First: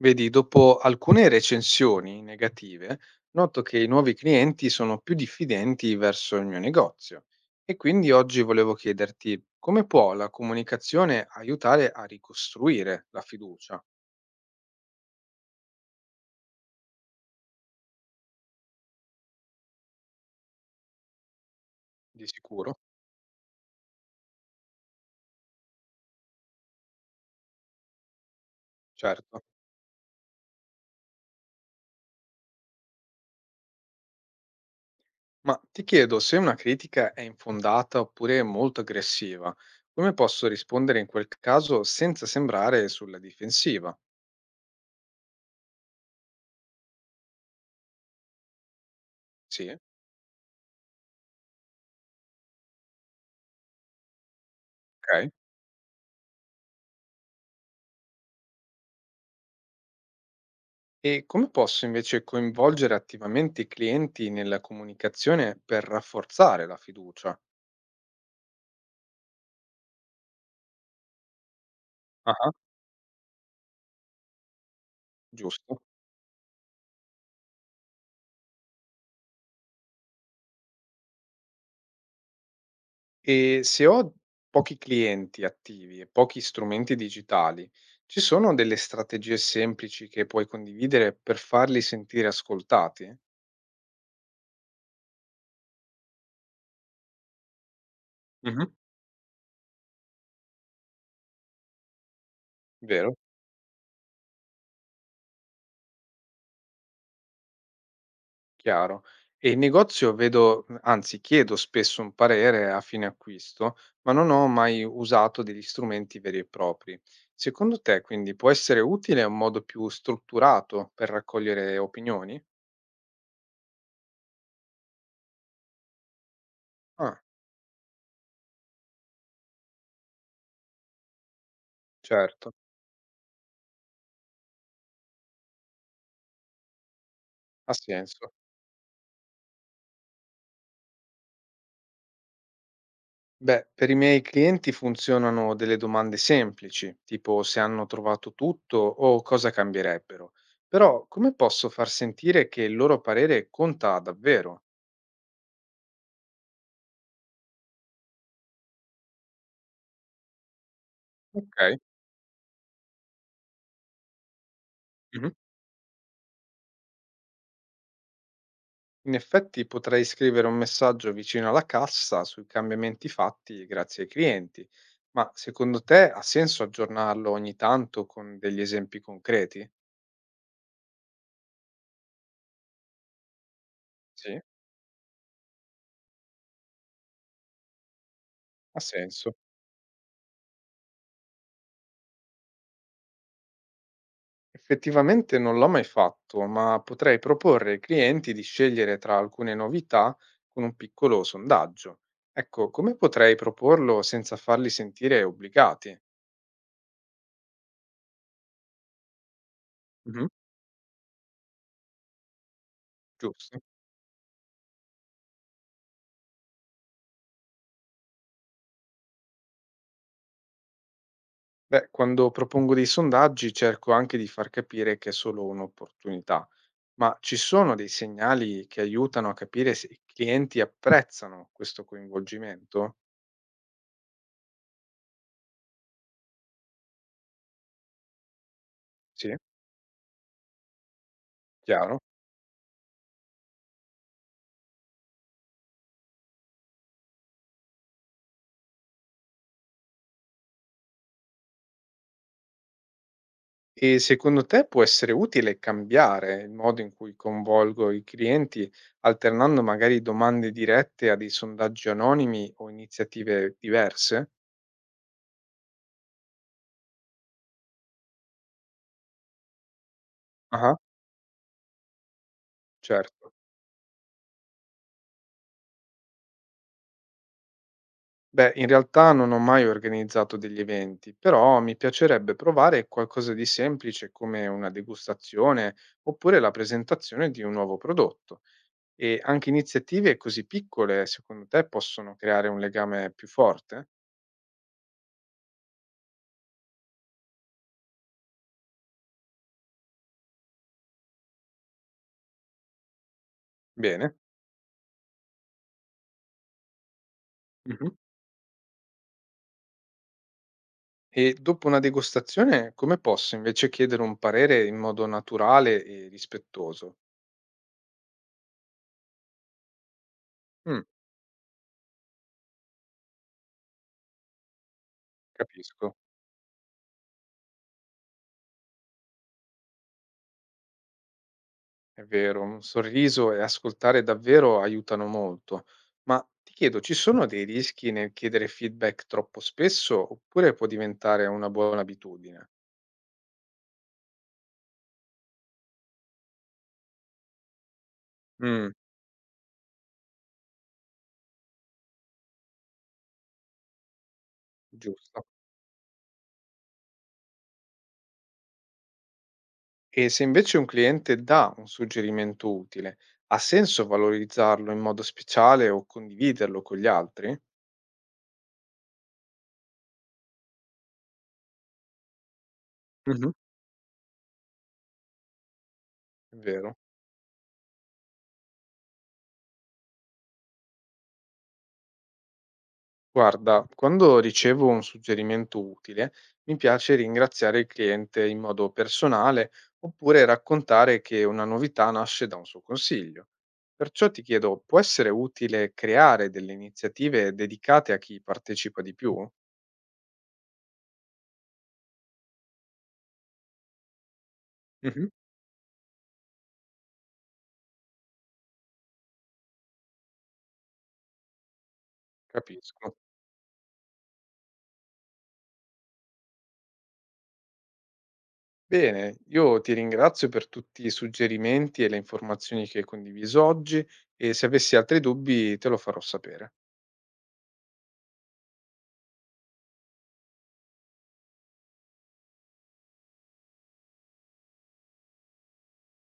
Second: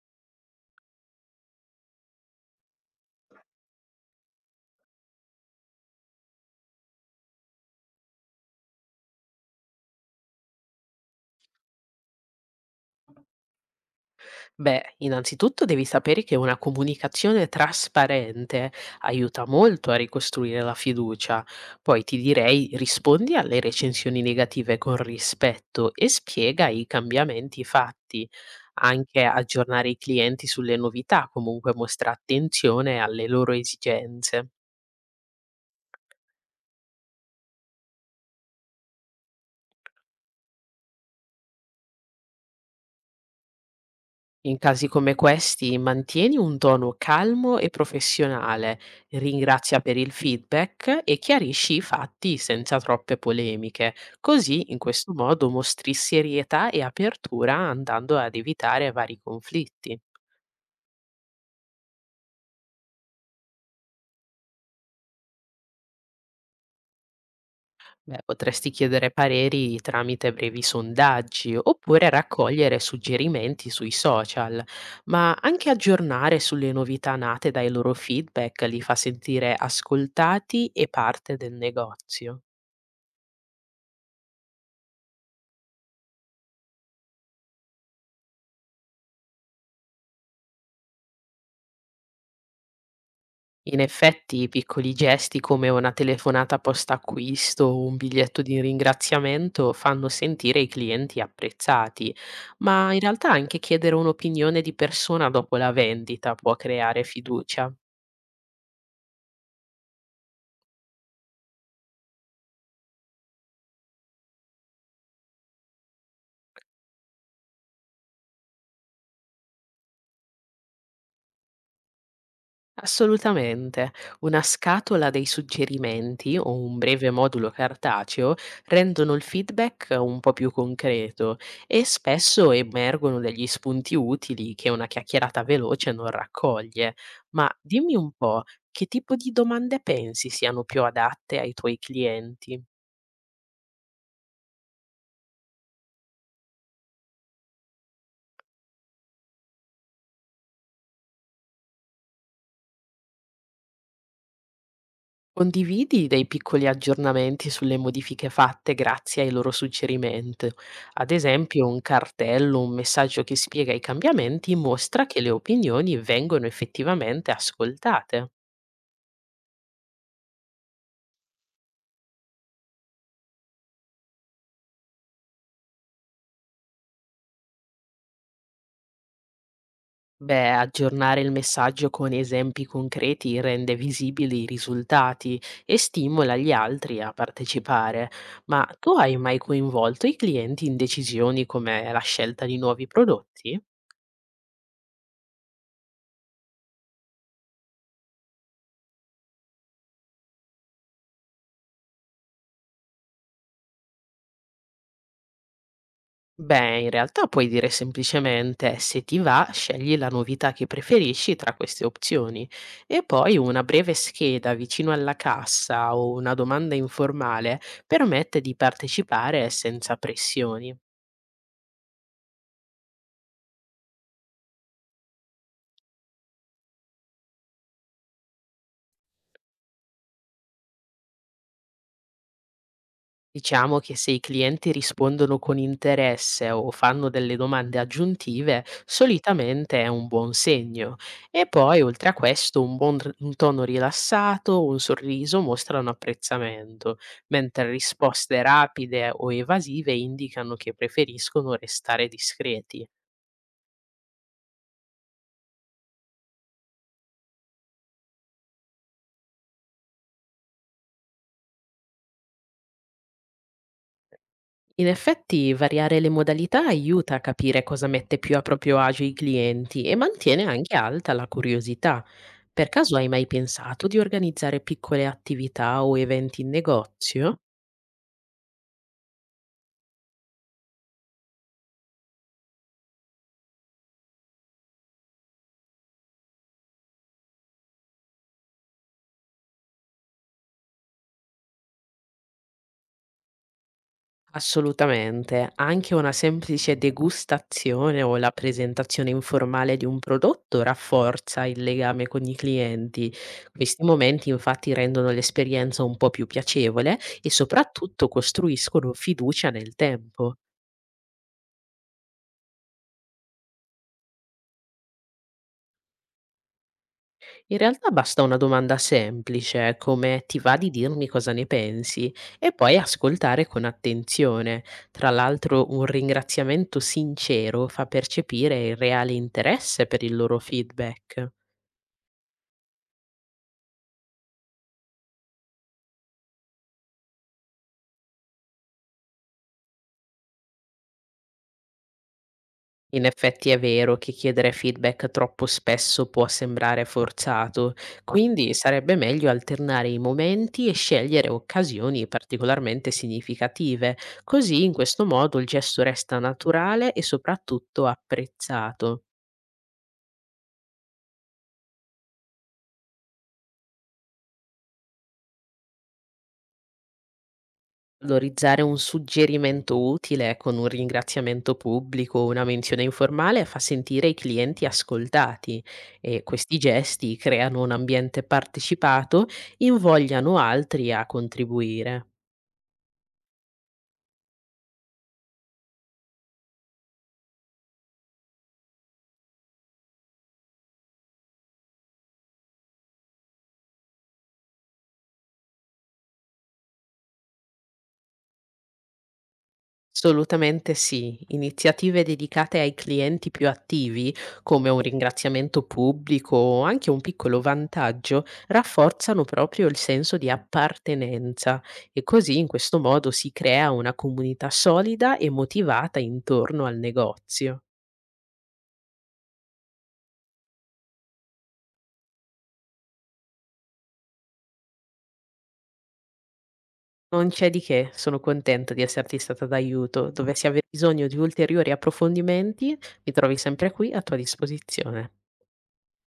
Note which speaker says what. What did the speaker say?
Speaker 1: Vedi, dopo alcune recensioni negative, noto che i nuovi clienti sono più diffidenti verso il mio negozio e quindi oggi volevo chiederti come può la comunicazione aiutare a ricostruire la fiducia?
Speaker 2: Beh, innanzitutto devi sapere che una comunicazione trasparente aiuta molto a ricostruire la fiducia. Poi ti
Speaker 1: Di
Speaker 2: direi
Speaker 1: sicuro,
Speaker 2: rispondi alle recensioni negative con rispetto e spiega i cambiamenti fatti. Anche
Speaker 1: certo.
Speaker 2: aggiornare i clienti sulle novità, comunque mostra attenzione alle loro esigenze.
Speaker 1: Ma ti chiedo se una critica è infondata oppure molto aggressiva, come posso rispondere in quel caso senza sembrare sulla difensiva?
Speaker 2: In casi come questi, mantieni un tono calmo e professionale,
Speaker 1: Sì,
Speaker 2: ringrazia per il feedback e chiarisci i fatti senza troppe polemiche. Così, in questo
Speaker 1: ok.
Speaker 2: modo, mostri serietà e apertura andando ad evitare vari conflitti.
Speaker 1: E come posso invece coinvolgere attivamente i clienti nella comunicazione per rafforzare la fiducia?
Speaker 2: Beh, potresti chiedere pareri tramite brevi sondaggi oppure
Speaker 1: Ah,
Speaker 2: raccogliere suggerimenti sui social, ma anche
Speaker 1: giusto.
Speaker 2: aggiornare sulle novità nate dai loro feedback li fa sentire ascoltati e parte del negozio.
Speaker 1: E se ho pochi clienti attivi e pochi strumenti digitali, ci sono delle strategie semplici che puoi condividere per farli sentire ascoltati?
Speaker 2: In effetti, i piccoli gesti come una telefonata post-acquisto o un biglietto di
Speaker 1: Mhm.
Speaker 2: ringraziamento fanno sentire i clienti apprezzati, ma in
Speaker 1: Vero?
Speaker 2: realtà anche chiedere un'opinione di persona dopo la vendita può creare fiducia.
Speaker 1: Chiaro. E in negozio vedo, anzi chiedo spesso un parere a fine acquisto, ma non ho mai usato degli strumenti veri e propri. Secondo te, quindi, può essere utile un modo più strutturato per raccogliere opinioni?
Speaker 2: Assolutamente. Una scatola dei suggerimenti o un breve
Speaker 1: Ah,
Speaker 2: modulo cartaceo rendono il feedback un po' più concreto e spesso
Speaker 1: certo,
Speaker 2: emergono degli spunti utili che una chiacchierata veloce non raccoglie. Ma
Speaker 1: ha
Speaker 2: dimmi un
Speaker 1: senso.
Speaker 2: po', che tipo di domande pensi siano più adatte ai tuoi clienti?
Speaker 1: Beh, per i miei clienti funzionano delle domande semplici, tipo se hanno trovato tutto o cosa cambierebbero. Però come posso far sentire che il loro parere conta davvero?
Speaker 2: Condividi dei piccoli aggiornamenti sulle modifiche fatte grazie ai loro suggerimenti. Ad esempio,
Speaker 1: Ok.
Speaker 2: un cartello, un messaggio che spiega i cambiamenti mostra che le opinioni vengono effettivamente ascoltate.
Speaker 1: In effetti potrei scrivere un messaggio vicino alla cassa sui cambiamenti fatti grazie ai clienti, ma secondo te ha senso aggiornarlo ogni tanto con degli esempi concreti?
Speaker 2: Beh, aggiornare il messaggio con esempi concreti rende
Speaker 1: Sì,
Speaker 2: visibili i risultati e stimola gli altri a partecipare. Ma
Speaker 1: ha
Speaker 2: tu hai
Speaker 1: senso.
Speaker 2: mai coinvolto i clienti in decisioni come la scelta di nuovi prodotti?
Speaker 1: Effettivamente non l'ho mai fatto, ma potrei proporre ai clienti di scegliere tra alcune novità con un piccolo sondaggio. Ecco, come potrei proporlo senza farli sentire obbligati?
Speaker 2: Beh, in realtà puoi dire semplicemente se ti va, scegli la
Speaker 1: Mhm,
Speaker 2: novità che preferisci tra queste opzioni e poi
Speaker 1: giusto.
Speaker 2: una breve scheda vicino alla cassa o una domanda informale permette di partecipare senza pressioni.
Speaker 1: Beh, quando propongo dei sondaggi cerco anche di far capire che è solo un'opportunità, ma ci sono dei segnali che aiutano a capire se i clienti apprezzano questo coinvolgimento?
Speaker 2: Diciamo che se i clienti rispondono con interesse o fanno delle domande aggiuntive,
Speaker 1: Sì,
Speaker 2: solitamente è un buon segno. E poi,
Speaker 1: chiaro.
Speaker 2: oltre a questo, un tono rilassato, un sorriso mostrano apprezzamento, mentre risposte rapide o evasive indicano che preferiscono restare discreti.
Speaker 1: E secondo te può essere utile cambiare il modo in cui coinvolgo i clienti, alternando magari domande dirette a dei sondaggi anonimi o iniziative diverse?
Speaker 2: In effetti variare le modalità aiuta a capire cosa mette più a proprio agio i clienti e mantiene anche
Speaker 1: Ah,
Speaker 2: alta la curiosità. Per caso hai mai
Speaker 1: certo.
Speaker 2: pensato di organizzare piccole attività o eventi in negozio?
Speaker 1: Beh, in realtà non ho mai organizzato degli eventi, però mi piacerebbe provare qualcosa di semplice come una degustazione oppure la presentazione di un nuovo prodotto. E anche iniziative così piccole, secondo te, possono creare un legame più forte?
Speaker 2: Assolutamente, anche una semplice degustazione o la presentazione informale di un prodotto rafforza il legame con i clienti. Questi
Speaker 1: Bene.
Speaker 2: momenti infatti rendono l'esperienza un po' più piacevole e
Speaker 1: Mhm.
Speaker 2: soprattutto costruiscono fiducia nel tempo.
Speaker 1: E dopo una degustazione, come posso invece chiedere un parere in modo naturale e rispettoso?
Speaker 2: In realtà basta una domanda semplice, come "ti va di
Speaker 1: Mm,
Speaker 2: dirmi cosa ne pensi?" E poi ascoltare con attenzione. Tra l'altro un
Speaker 1: capisco.
Speaker 2: ringraziamento sincero fa percepire il reale interesse per il loro feedback.
Speaker 1: È vero, un sorriso e ascoltare davvero aiutano molto. Ma ti chiedo, ci sono dei rischi nel chiedere feedback troppo spesso oppure può diventare una buona abitudine?
Speaker 2: In effetti è vero che chiedere feedback troppo spesso può sembrare forzato, quindi
Speaker 1: Mm,
Speaker 2: sarebbe meglio alternare i momenti e scegliere occasioni particolarmente significative, così in questo
Speaker 1: giusto.
Speaker 2: modo il gesto resta naturale e soprattutto apprezzato.
Speaker 1: E se invece un cliente dà un suggerimento utile, ha senso valorizzarlo in modo speciale o condividerlo con gli altri?
Speaker 2: Valorizzare un suggerimento utile con un ringraziamento pubblico o una menzione
Speaker 1: Mhm.
Speaker 2: informale fa sentire i clienti ascoltati e
Speaker 1: È
Speaker 2: questi
Speaker 1: vero.
Speaker 2: gesti creano un ambiente partecipato, invogliano altri a contribuire.
Speaker 1: Guarda, quando ricevo un suggerimento utile, mi piace ringraziare il cliente in modo personale oppure raccontare che una novità nasce da un suo consiglio. Perciò ti chiedo, può essere utile creare delle iniziative dedicate a chi partecipa di più?
Speaker 2: Assolutamente sì. Iniziative dedicate ai clienti più attivi, come un
Speaker 1: Mhm,
Speaker 2: ringraziamento pubblico o anche un piccolo vantaggio, rafforzano proprio il senso di appartenenza e così in questo
Speaker 1: capisco.
Speaker 2: modo si crea una comunità solida e motivata intorno al negozio.
Speaker 1: Bene, io ti ringrazio per tutti i suggerimenti e le informazioni che hai condiviso oggi e se avessi altri dubbi te lo farò sapere.
Speaker 2: Non c'è di che, sono contenta di esserti stata d'aiuto. Dovessi aver bisogno di ulteriori approfondimenti, mi trovi sempre qui a tua disposizione.